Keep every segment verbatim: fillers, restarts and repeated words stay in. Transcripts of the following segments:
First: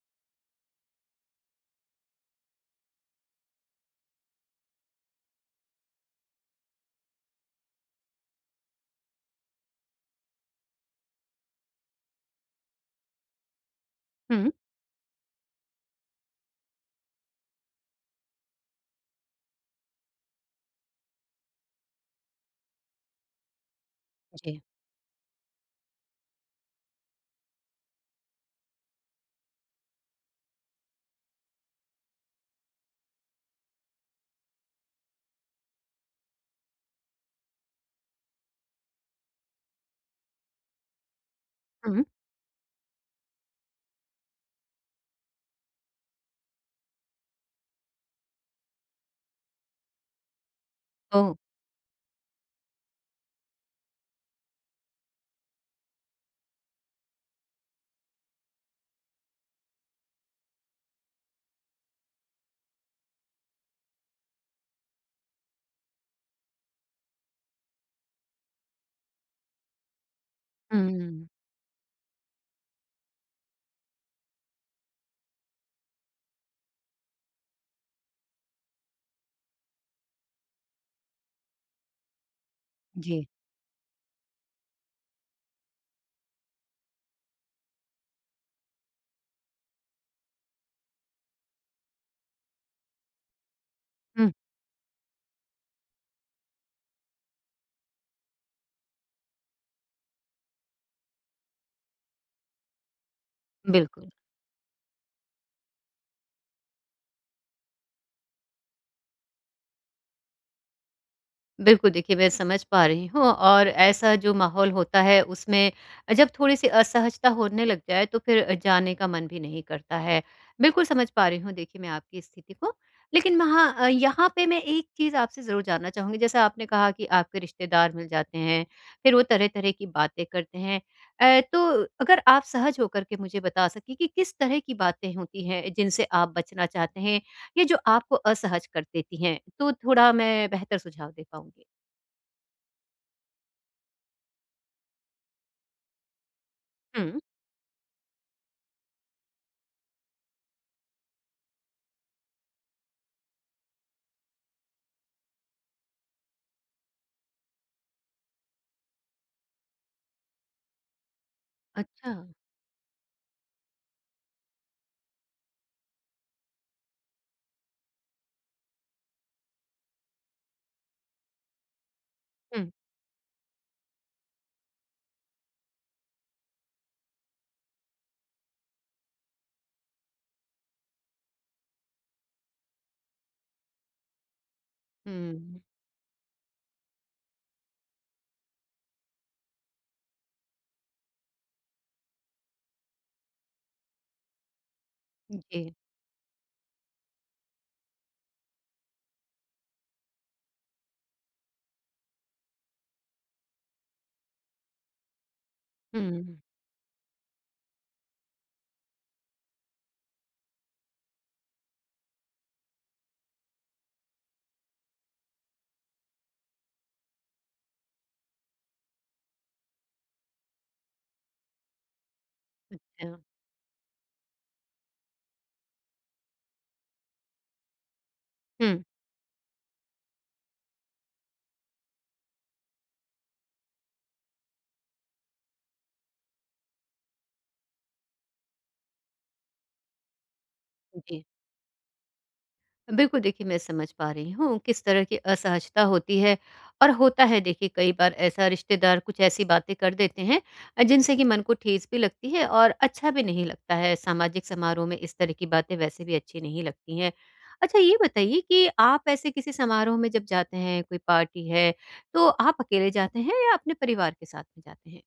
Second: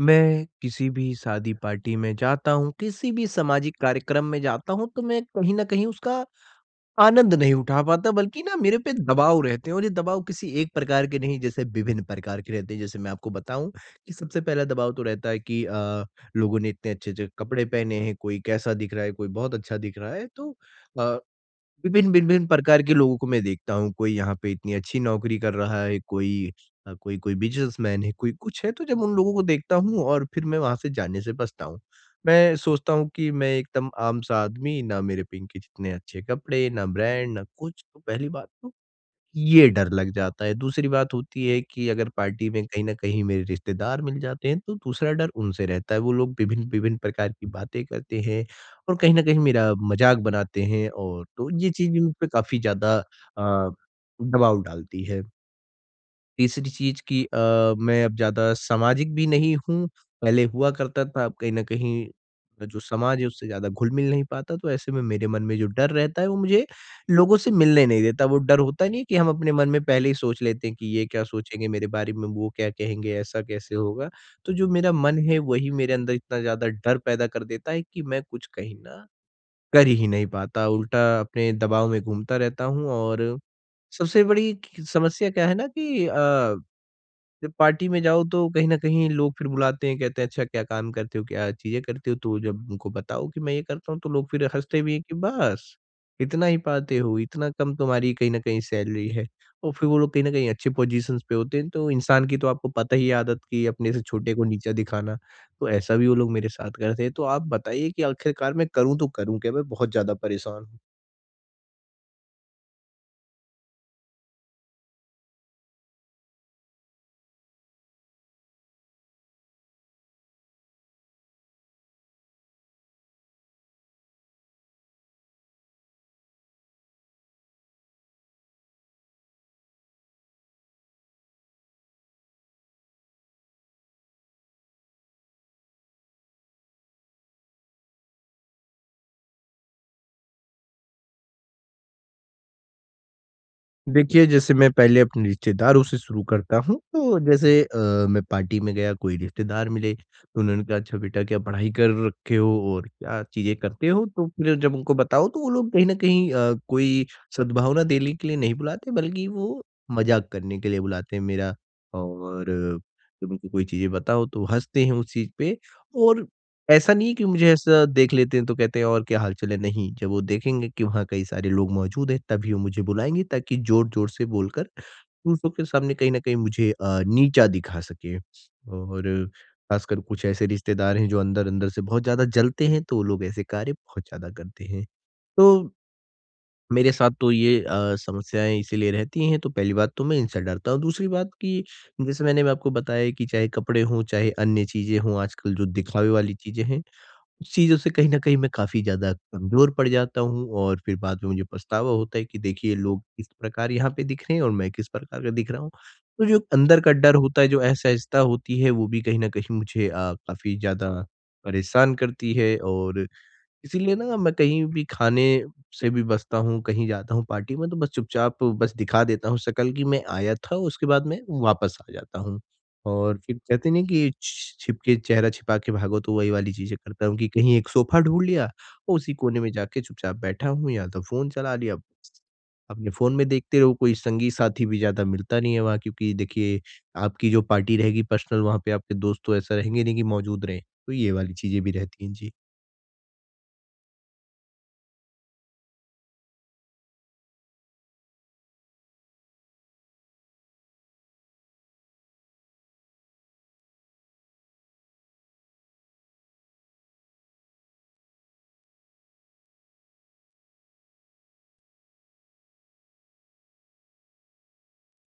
मैं किसी भी शादी पार्टी में जाता हूँ, किसी भी सामाजिक कार्यक्रम में जाता हूँ, तो मैं कहीं न कहीं उसका आनंद नहीं उठा पाता, बल्कि ना मेरे पे दबाव रहते हैं और ये दबाव किसी एक प्रकार के नहीं, जैसे विभिन्न प्रकार के रहते हैं। जैसे मैं आपको बताऊँ कि सबसे हुँ। पहला दबाव तो रहता है कि अ, लोगों ने इतने अच्छे-अच्छे कपड़े पहने हैं, कोई कैसा दिख रहा है, कोई बहुत अच्छा दिख रहा है। तो अ, विभिन्न विभिन्न प्रकार के लोगों को मैं देखता हूँ, कोई यहाँ पे जी। इतनी अच्छी नौकरी कर रहा है, कोई अ, कोई कोई बिज़नेसमैन है, कोई कुछ है, तो जब उन लोगों को देखता हूँ और फिर मैं वहाँ से जाने से बचता हूँ। मैं सोचता हूँ कि मैं एकदम आम-सा आदमी, ना मेरे पे इनके जितने अच्छे कपड़े, ना ब्रांड, ना कुछ। तो पहली बात तो ये डर लग जाता है। दूसरी बात होती है कि हुँ। अगर पार्टी में कहीं न कहीं मेरे रिश्तेदार मिल जाते हैं, तो दूसरा डर उनसे रहता है। वो लोग विभिन्न-विभिन्न प्रकार की बातें करते हैं और कहीं न कहीं मेरा मज़ाक बनाते हैं और ओह! तो ये चीज़ भी मुझ पे काफ़ी ज़्यादा अ, दबाव डालती है। तीसरी चीज़ कि अ, मैं अब ज़्यादा सामाजिक भी नहीं हूँ, पहले हुआ करता था, अब कहीं न कहीं जो समाज है उससे ज़्यादा घुल-मिल नहीं पाता, तो ऐसे में मेरे मन में जो डर रहता है वो मुझे लोगों से मिलने नहीं देता। वो डर होता नहीं है कि हम अपने मन में पहले ही सोच लेते हैं कि ये क्या हुँ। सोचेंगे मेरे बारे में, वो क्या कहेंगे, ऐसा कैसे होगा? तो जो मेरा मन है वही मेरे अंदर इतना ज़्यादा डर पैदा कर देता है कि मैं कुछ कहीं न कर ही नहीं पाता, उल्टा अपने दबाव में घूमता रहता हूँ और जी। सबसे बड़ी क समस्या क्या है ना कि अ जब पार्टी में जाओ तो कहीं न कहीं लोग फिर बुलाते हैं, कहते हैं अच्छा क्या काम करते हो, क्या चीज़ें करते हो? तो जब उनको बताओ कि मैं ये करता हूँ तो लोग हुँ, फिर हँसते भी हैं कि बस, इतना ही पाते हो, इतना कम तुम्हारी कहीं न कहीं सैलरी है। और फिर वो लोग कहीं न कहीं अच्छे पोज़ीशन्स पे होते हैं, तो इंसान की तो आपको पता ही है आदत कि अपने से बिल्कुल। छोटे को नीचा दिखाना, तो ऐसा भी वो लोग मेरे साथ करते हैं। तो आप बताइए कि आखिरकार मैं करूँ तो करूँ क्या? मैं बहुत ज़्यादा परेशान हूँ। बिल्कुल, देखिए मैं समझ पा रही हूँ और ऐसा जो माहौल होता है उसमें जब थोड़ी-सी असहजता होने लग जाए तो फिर जाने का मन भी नहीं करता है। बिल्कुल समझ पा रही हूँ देखिए मैं आपकी स्थिति को। लेकिन वहाँ अ, यहाँ पे मैं एक चीज़ आपसे ज़रूर जानना चाहूँगी जैसा आपने कहा कि आपके रिश्तेदार मिल जाते हैं, फिर वो तरह-तरह की बातें करते हैं। अ, तो अगर आप सहज होकर के मुझे बता सकें कि किस तरह की बातें होती हैं जिनसे आप बचना चाहते हैं? ये जो आपको असहज कर देती हैं, तो थोड़ा मैं बेहतर सुझाव दे पाऊँगी। देखिए, जैसे मैं पहले अपने रिश्तेदारों से शुरू करता हूँ, तो हुँ। जैसे अ, मैं पार्टी में गया, कोई रिश्तेदार मिले, तो उन्होंने कहा, "अच्छा बेटा, क्या पढ़ाई कर रखे हो और क्या चीज़ें करते हो?" तो फिर जब उनको बताओ, तो वो लोग कहीं न कहीं अ, कोई सद्भावना देने के लिए नहीं बुलाते, बल्कि वो मज़ाक करने के लिए बुलाते हैं मेरा अच्छा। और अ, जब उनको कोई चीज़ें बताओ, तो हँसते हैं उस चीज़ पे और ऐसा नहीं है कि मुझे ऐसा देख लेते हैं तो कहते हैं और क्या हाल-चाल है, नहीं, जब वो देखेंगे कि वहाँ कई सारे लोग मौजूद हैं तभी वो हुँ। मुझे बुलाएँगे ताकि ज़ोर-ज़ोर से बोलकर दूसरों के सामने कहीं न कहीं मुझे अ, नीचा दिखा सकें। और ख़ासकर कुछ ऐसे रिश्तेदार हैं जो अंदर-अंदर से बहुत ज़्यादा जलते हैं तो वो लोग ऐसे कार्य बहुत ज़्यादा करते हैं। तो हुँ। मेरे साथ तो ये अ, समस्याएँ इसीलिए रहती हैं तो पहली बात तो मैं इनसे डरता हूँ। दूसरी बात कि जैसे मैंने मैं आपको बताया कि चाहे कपड़े हों, चाहे अन्य चीज़ें हों, आजकल जी। जो दिखावे वाली चीज़ें हैं उस चीज़ों से कहीं न कहीं मैं काफ़ी ज़्यादा कमज़ोर पड़ जाता हूँ और फिर बाद में मुझे पछतावा होता है कि देखिए लोग किस प्रकार यहाँ पे दिख रहे हैं और मैं किस प्रकार का दिख रहा हूँ। तो हुँ। जो अंदर का डर होता है, जो असहजता होती है, वो भी कहीं न कहीं मुझे अ, काफ़ी ज़्यादा परेशान करती है और इसीलिए ना मैं कहीं भी खाने से भी बचता हूँ, कहीं जाता हूँ पार्टी में तो बस चुपचाप बस दिखा देता हूँ शकल कि मैं आया था, उसके बाद मैं वापस आ जाता हूँ। और अच्छा। फिर कहते नहीं कि छ छिपके चेहरा छिपा के भागो तो वही वाली चीज़ें करता हूँ कि कहीं एक सोफ़ा ढूँढ लिया हुँ। और उसी कोने में जाके चुपचाप बैठा हूँ या तो फ़ोन चला लिया। अपने फ़ोन में देखते रहो, कोई संगी साथी भी ज़्यादा मिलता नहीं है वहाँ क्योंकि देखिए आपकी जो पार्टी रहेगी पर्सनल वहाँ पे आपके दोस्त तो ऐसा रहेंगे नहीं कि मौजूद रहें, तो ये जी। वाली चीज़ें भी रहती हैं। जी। बिल्कुल देखिए मैं समझ पा रही हूँ किस तरह की असहजता होती है और होता है देखिए कई बार ऐसा रिश्तेदार कुछ ऐसी बातें कर देते हैं, अ, जिनसे कि मन को ठेस भी लगती है और अच्छा भी नहीं लगता है। सामाजिक समारोह में इस तरह की बातें वैसे भी अच्छी नहीं लगती हैं। अच्छा, ये बताइए कि आप ऐसे किसी समारोह में जब जाते हैं, कोई पार्टी है, तो आप अकेले जाते हैं या अपने परिवार के साथ में जाते हैं?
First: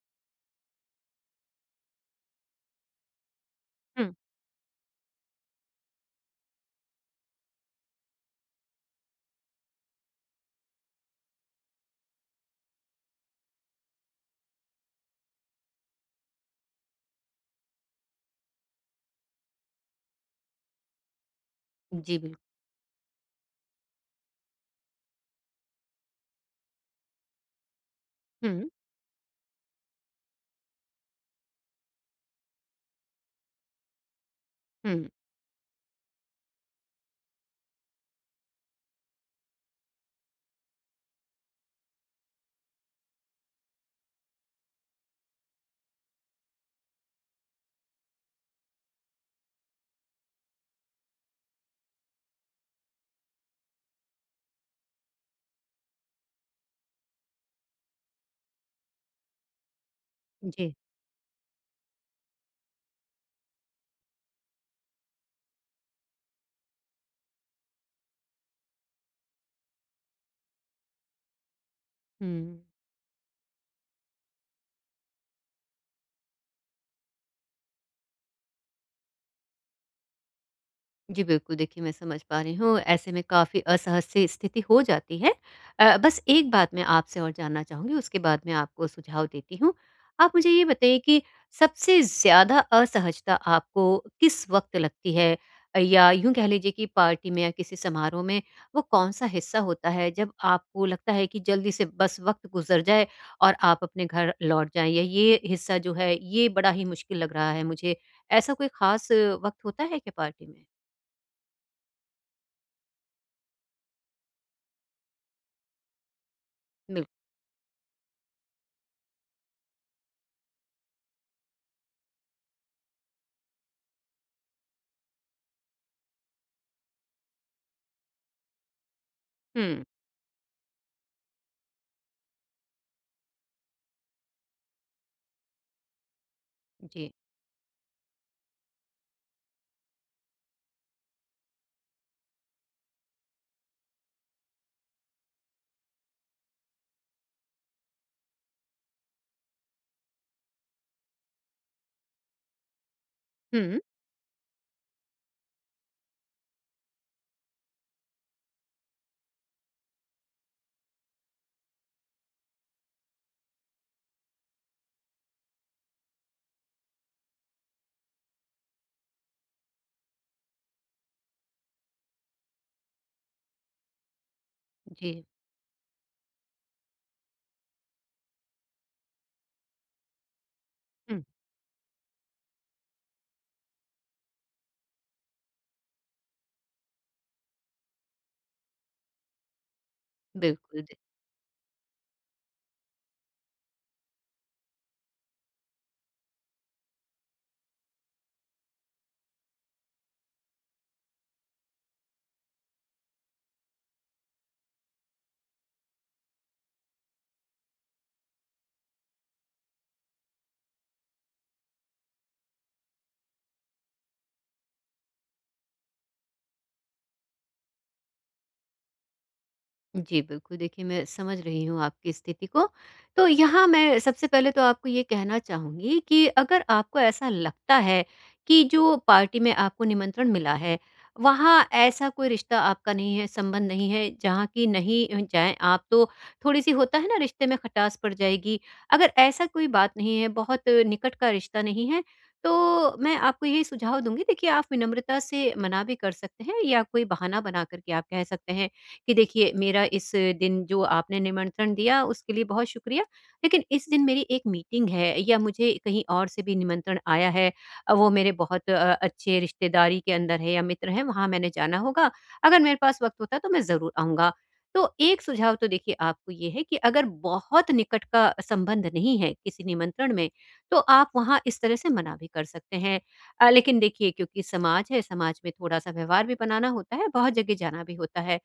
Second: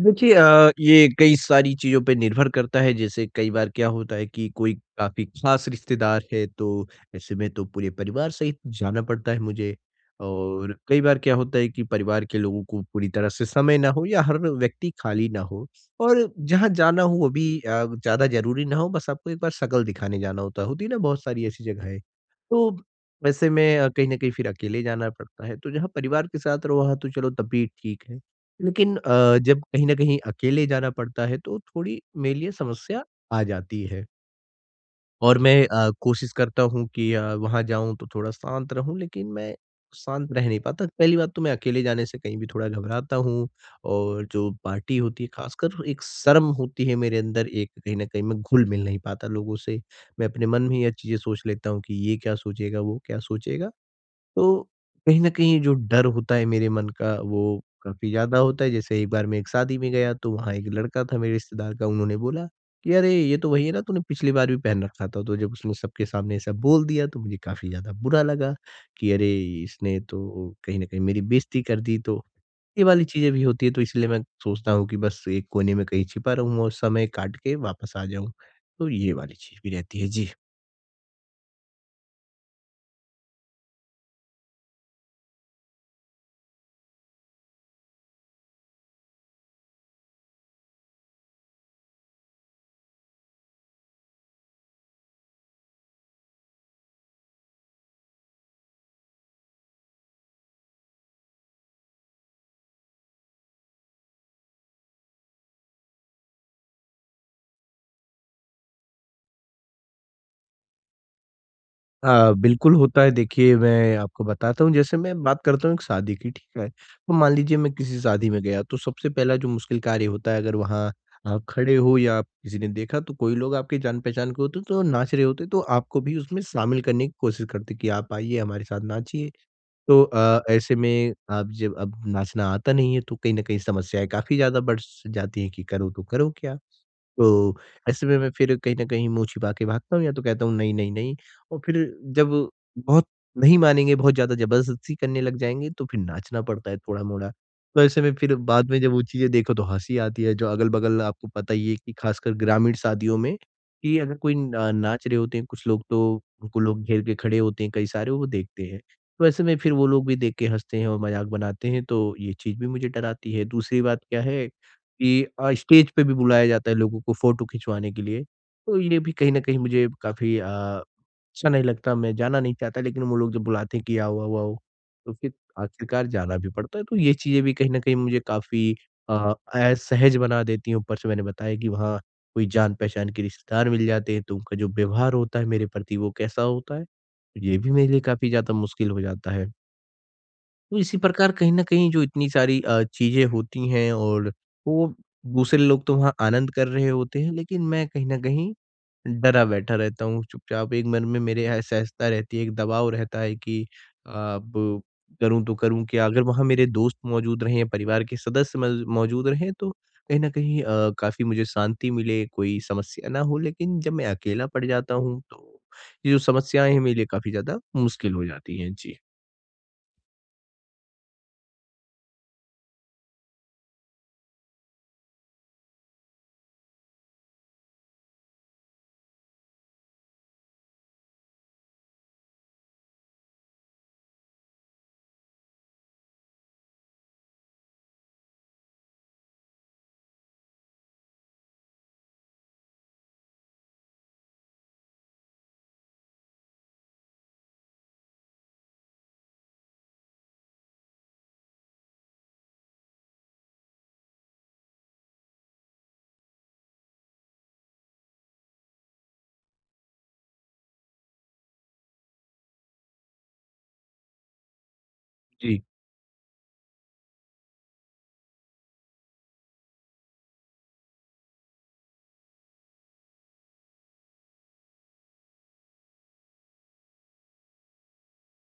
देखिए अ, ये कई सारी चीज़ों पे निर्भर करता है, जैसे कई बार क्या हम्म। होता है कि कोई काफ़ी ख़ास रिश्तेदार है, तो ऐसे में तो पूरे परिवार सहित जाना पड़ता है मुझे। और कई बार क्या होता है कि परिवार के लोगों को पूरी तरह से समय ना हो या हर व्यक्ति खाली ना हो और जहाँ जाना हो वो भी अ, ज़्यादा ज़रूरी ना हो, बस आपको एक बार शक्ल दिखाने जाना होता है, होती है ना बहुत सारी ऐसी जगहें। जी, बिल्कुल। तो वैसे में अ, कहीं न कहीं फिर अकेले जाना पड़ता है, तो जहाँ परिवार के साथ रहो वहाँ तो चलो तब भी ठीक है। हम्म। लेकिन अ, जब कहीं न कहीं अकेले जाना पड़ता है तो थोड़ी मेरे लिए समस्या आ जाती है हम्म। और मैं अ, कोशिश करता हूँ कि अ, वहाँ जाऊँ तो थोड़ा शांत रहूँ लेकिन मैं शांत रह नहीं पाता। पहली बात तो मैं अकेले जाने से कहीं भी थोड़ा घबराता हूँ और जो पार्टी होती है ख़ासकर एक शर्म होती है मेरे अंदर एक कहीं न कहीं मैं घुल-मिल नहीं पाता लोगों से। मैं अपने मन में ही ये चीज़ें सोच लेता हूँ कि ये क्या सोचेगा, वो क्या सोचेगा। तो कहीं न कहीं जो डर होता है मेरे मन का वो काफ़ी ज़्यादा होता है। जैसे एक बार मैं एक शादी में गया तो वहाँ एक जी। लड़का था मेरे रिश्तेदार का उन्होंने बोला कि अरे! ये तो वही है ना तूने पिछली बार भी पहन रखा था। तो जब उसने सबके सामने ऐसा बोल दिया तो मुझे काफ़ी ज़्यादा बुरा लगा कि अरे! इसने तो कहीं न कहीं मेरी बेइज़्ज़ती कर दी। तो हम्म। ये वाली चीज़ें भी होती है तो इसलिए मैं सोचता हूँ कि बस एक कोने में कहीं छिपा रहूँ और समय काट के वापस आ जाऊँ। तो ये वाली चीज़ भी रहती है। जी। जी, बिल्कुल देखिए मैं समझ पा रही हूँ, ऐसे में काफ़ी असहज-सी स्थिति हो जाती है। अ, बस एक बात मैं आपसे और जानना चाहूँगी, उसके बाद मैं आपको सुझाव देती हूँ। आप मुझे ये बताइए कि सबसे ज़्यादा असहजता आपको किस वक़्त लगती है? अ, या यूँ कह लीजिए कि पार्टी में या किसी समारोह में वो कौन-सा हिस्सा होता है जब आपको लगता है कि जल्दी से बस वक़्त गुज़र जाए और आप अपने घर लौट जाएँ, या ये हिस्सा जो है ये बड़ा ही मुश्किल लग रहा है मुझे, ऐसा कोई ख़ास वक़्त होता है क्या पार्टी में? अ, बिल्कुल होता है। देखिए, मैं आपको बताता हूँ, जैसे मैं बात करता हूँ एक शादी की, ठीक है? तो बिल्कुल। मान लीजिए मैं किसी शादी में गया, तो सबसे पहला जो मुश्किल कार्य होता है, अगर वहाँ आप खड़े हो या आप किसी ने देखा, तो कोई लोग आपके जान-पहचान के होते हैं, तो नाच रहे होते हैं, तो आपको भी उसमें शामिल करने की कोशिश करते हैं कि, "आप आइए, हमारे साथ नाचिए।" हुँ। तो अ, ऐसे में आप जब अब नाचना आता नहीं है, तो कहीं न कहीं समस्याएँ काफ़ी ज़्यादा बढ़ स जाती हैं कि करो तो करो क्या? जी। तो ऐसे में मैं फिर कहीं न कहीं मुँह छिपा के भागता हूँ या तो कहता हूँ नहीं, नहीं, नहीं और फिर जब बहुत नहीं मानेंगे, बहुत ज़्यादा ज़बरदस्ती करने लग जाएँगे तो फिर नाचना पड़ता है थोड़ा-मोड़ा। तो ऐसे में फिर बाद में जब वो चीज़ें देखो तो हँसी आती है, जो अगल-बगल आपको पता ही है कि ख़ासकर ग्रामीण शादियों में हुँ। कि अगर कोई अ, नाच रहे होते हैं कुछ लोग तो उनको लोग घेर के खड़े होते हैं कई सारे, वो देखते हैं। तो ऐसे में फिर वो लोग भी देख के हँसते हैं और मज़ाक बनाते हैं, तो ये चीज़ भी मुझे डराती है। दूसरी बात क्या है कि अ, स्टेज पे भी बुलाया जाता है लोगों को फ़ोटो खिंचवाने के लिए। तो ये भी कहीं न कहीं मुझे काफ़ी अ, अच्छा नहीं लगता, मैं जाना नहीं चाहता लेकिन वो लोग जब बुलाते हैं कि आओ, आओ, आओ, तो जी। फिर आखिरकार जाना भी पड़ता है। तो ये चीज़ें भी कहीं न कहीं मुझे काफ़ी अ, असहज बना देती हैं। ऊपर से मैंने हुँ। बताया कि वहाँ कोई जान-पहचान के रिश्तेदार मिल जाते हैं, तो उनका जो व्यवहार होता है मेरे प्रति वो कैसा होता है, तो ये भी मेरे लिए काफ़ी ज़्यादा मुश्किल हो जाता है। तो बिल्कुल। इसी प्रकार कहीं न कहीं जो इतनी सारी अ, चीज़ें होती हैं और वो दूसरे लोग तो वहाँ आनंद कर रहे होते हैं, लेकिन मैं कहीं न कहीं डरा बैठा रहता हूँ चुपचाप। एक मन में मेरे असहजता रहती है, एक दबाव रहता है कि अब करूँ तो करूँ क्या? अगर वहाँ मेरे दोस्त मौजूद रहें, परिवार के सदस्य मज मौजूद रहें तो कहीं न कहीं अ, काफ़ी मुझे शांति मिले, कोई समस्या ना हो। लेकिन जब मैं अकेला पड़ जाता हूँ तो ये जो समस्याएँ हैं मेरे लिए काफ़ी ज़्यादा मुश्किल हो जाती हैं। जी। जी, बिल्कुल देखिए मैं समझ रही हूँ आपकी स्थिति को। तो यहाँ मैं सबसे पहले तो आपको ये कहना चाहूँगी कि अगर आपको ऐसा लगता है कि जो पार्टी में आपको निमंत्रण मिला है, वहाँ ऐसा कोई रिश्ता आपका नहीं है, संबंध नहीं है जहाँ की नहीं अ, जाएँ आप तो थोड़ी-सी होता है ना रिश्ते में खटास पड़ जाएगी। अगर ऐसा कोई बात नहीं है, बहुत निकट का रिश्ता नहीं है, तो मैं आपको यही सुझाव दूँगी, देखिए आप विनम्रता से मना भी कर सकते हैं या कोई बहाना बना कर के आप कह सकते हैं कि देखिए मेरा इस दिन जो आपने निमंत्रण दिया उसके लिए बहुत शुक्रिया, लेकिन इस दिन मेरी एक मीटिंग है या मुझे कहीं और से भी निमंत्रण आया है, अ, वो मेरे बहुत अ, अच्छे रिश्तेदारी के अंदर है या मित्र हैं, वहाँ मैंने जाना होगा। अगर मेरे पास वक्त होता तो मैं ज़रूर आऊँगा। तो एक सुझाव जी, तो देखिए आपको ये है कि अगर बहुत निकट का संबंध नहीं है किसी निमंत्रण में, तो आप वहाँ इस तरह से मना भी कर सकते हैं। अ, लेकिन देखिए क्योंकि समाज है, समाज में थोड़ा-सा व्यवहार भी बनाना होता है, बहुत जगह जाना भी होता है।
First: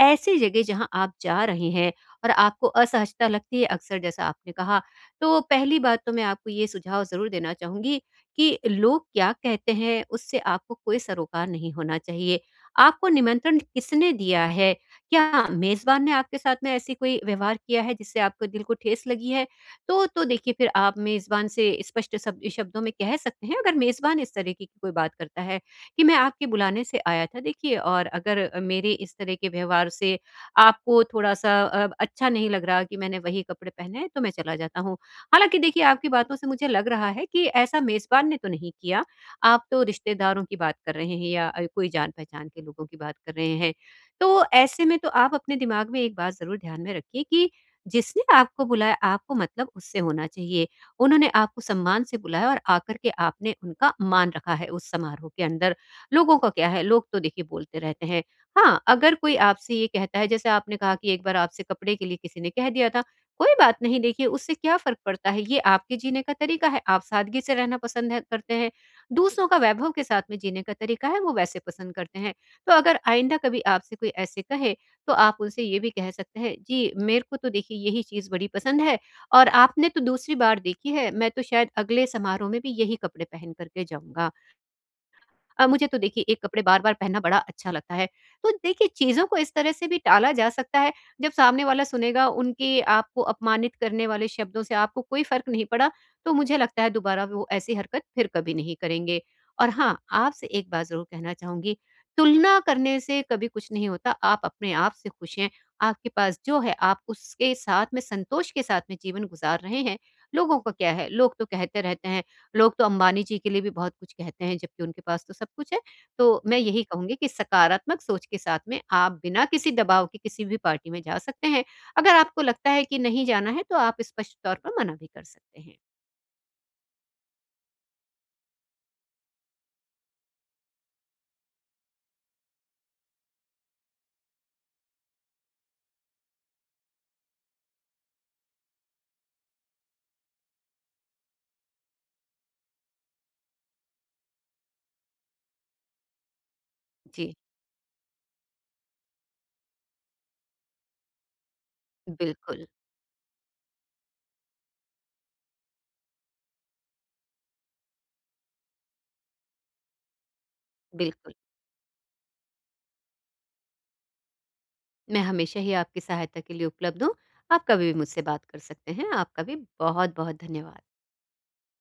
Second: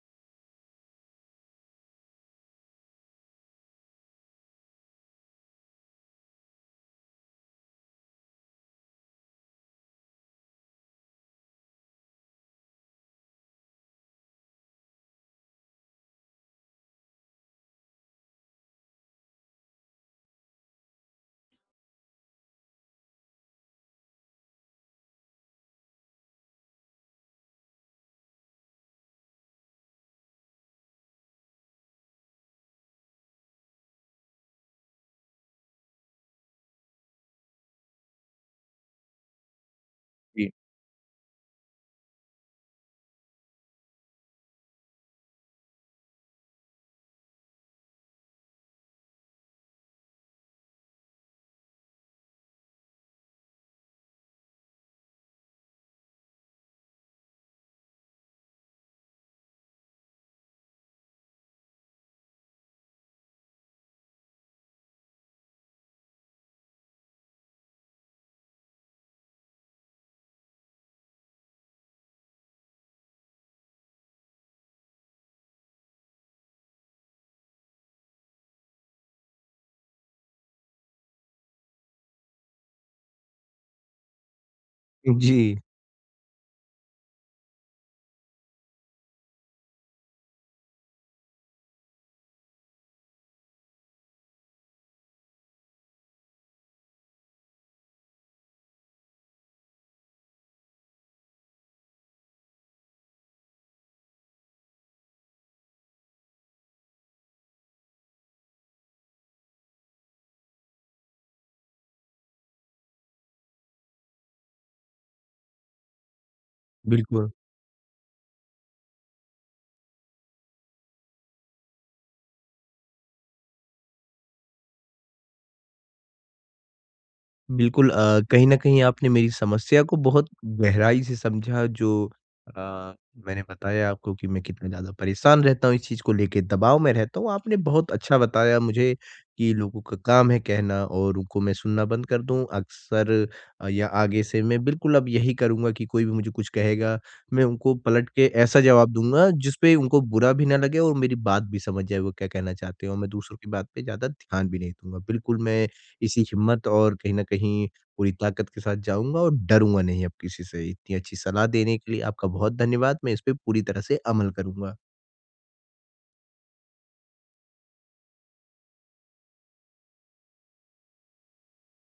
ऐसी जगह जहाँ आप जा रहे हैं और आपको असहजता लगती है अक्सर जैसा आपने कहा, तो पहली बात तो मैं आपको ये सुझाव ज़रूर देना चाहूँगी कि लोग क्या कहते हैं उससे आपको कोई सरोकार नहीं होना चाहिए। आपको निमंत्रण किसने दिया है? क्या मेज़बान ने आपके साथ में ऐसी कोई व्यवहार किया है जिससे आपको दिल को ठेस लगी है? तो तो देखिए फिर आप मेज़बान से स्पष्ट शब्द शब्दों में कह सकते हैं, अगर मेज़बान इस तरीके की कोई बात करता है। कि मैं आपके बुलाने से आया था देखिए, और अगर मेरे इस तरह के व्यवहार से आपको थोड़ा-सा अ, अच्छा नहीं लग रहा कि मैंने वही कपड़े पहने हैं, तो मैं चला जाता हूँ। हालाँकि देखिए आपकी बातों से मुझे लग रहा है कि ऐसा मेज़बान ने तो नहीं किया, आप तो रिश्तेदारों जी। की बात कर रहे हैं या अ, कोई जान-पहचान के लोगों की बात कर रहे हैं। तो ऐसे में तो आप अपने दिमाग में एक बात ज़रूर ध्यान में रखिए कि जिसने आपको बुलाया आपको मतलब उससे होना चाहिए। उन्होंने आपको सम्मान से बुलाया और आकर के आपने उनका मान रखा है उस समारोह के अंदर। लोगों का क्या है, लोग तो देखिए बोलते रहते हैं। हाँ, अगर कोई आपसे ये कहता है जैसे आपने कहा कि एक बार आपसे कपड़े के लिए किसी ने कह दिया था, कोई बात नहीं देखिए, उससे क्या फ़र्क पड़ता है, ये आपके जीने का तरीका है, आप सादगी से रहना पसंद है करते हैं, दूसरों का वैभव के साथ में जीने का तरीका है, वो वैसे पसंद करते हैं। तो अगर आइंदा कभी आपसे कोई ऐसे कहे, तो आप उनसे ये भी कह सकते हैं, "जी, मेरे को तो देखिए यही चीज़ बड़ी पसंद है और आपने तो दूसरी बार देखी है, मैं तो शायद अगले समारोह में भी यही कपड़े पहन कर के जाऊँगा।" जी। अ, मुझे तो देखिए एक कपड़े बार-बार पहनना बड़ा अच्छा लगता है। तो देखिए चीज़ों को इस तरह से भी टाला जा सकता है, जब सामने वाला सुनेगा उनके आपको अपमानित करने वाले शब्दों से आपको कोई फ़र्क नहीं पड़ा, तो मुझे लगता है दोबारा वो ऐसी हरकत फिर कभी नहीं करेंगे। और हाँ, आपसे एक बात ज़रूर कहना चाहूँगी, तुलना करने से कभी कुछ नहीं होता, आप अपने आप से खुश हैं, आपके पास जो है आप उसके साथ में संतोष के साथ में जीवन गुज़ार रहे हैं। लोगों का क्या है, लोग तो कहते रहते हैं। लोग तो अंबानी जी के लिए भी बहुत कुछ कहते हैं, जबकि उनके पास तो सब कुछ है। तो मैं यही कहूँगी कि बिल्कुल, सकारात्मक सोच के साथ में आप बिना किसी दबाव के किसी भी पार्टी में जा सकते हैं। अगर आपको लगता है कि नहीं जाना है, तो आप स्पष्ट तौर पर मना भी कर सकते हैं। बिल्कुल अ, कहीं न कहीं आपने मेरी समस्या को बहुत गहराई से समझा जो अ, मैंने बताया आपको कि मैं कितना ज़्यादा परेशान रहता हूँ इस चीज़ को लेके, दबाव में रहता हूँ। आपने बहुत अच्छा बताया मुझे कि लोगों का काम है कहना और उनको मैं सुनना बंद कर दूँ अक्सर अ, या आगे से मैं बिल्कुल अब यही करूँगा कि कोई भी मुझे कुछ कहेगा, जी, मैं उनको पलट के ऐसा जवाब दूँगा जिसपे उनको बुरा भी ना लगे और मेरी बात भी समझ जाए वो क्या कहना बिल्कुल, चाहते हैं और मैं दूसरों की बात पे ज़्यादा ध्यान भी नहीं दूँगा। बिल्कुल मैं इसी हिम्मत और कहीं न कहीं पूरी ताकत के साथ जाऊँगा और डरूँगा नहीं अब किसी से। इतनी अच्छी बिल्कुल। सलाह देने के लिए आपका बहुत धन्यवाद। मैं इस पे पूरी तरह से अमल करूँगा। मैं हमेशा ही आपकी सहायता के लिए उपलब्ध हूँ। आप कभी भी मुझसे बात कर सकते हैं। आपका भी बहुत-बहुत धन्यवाद।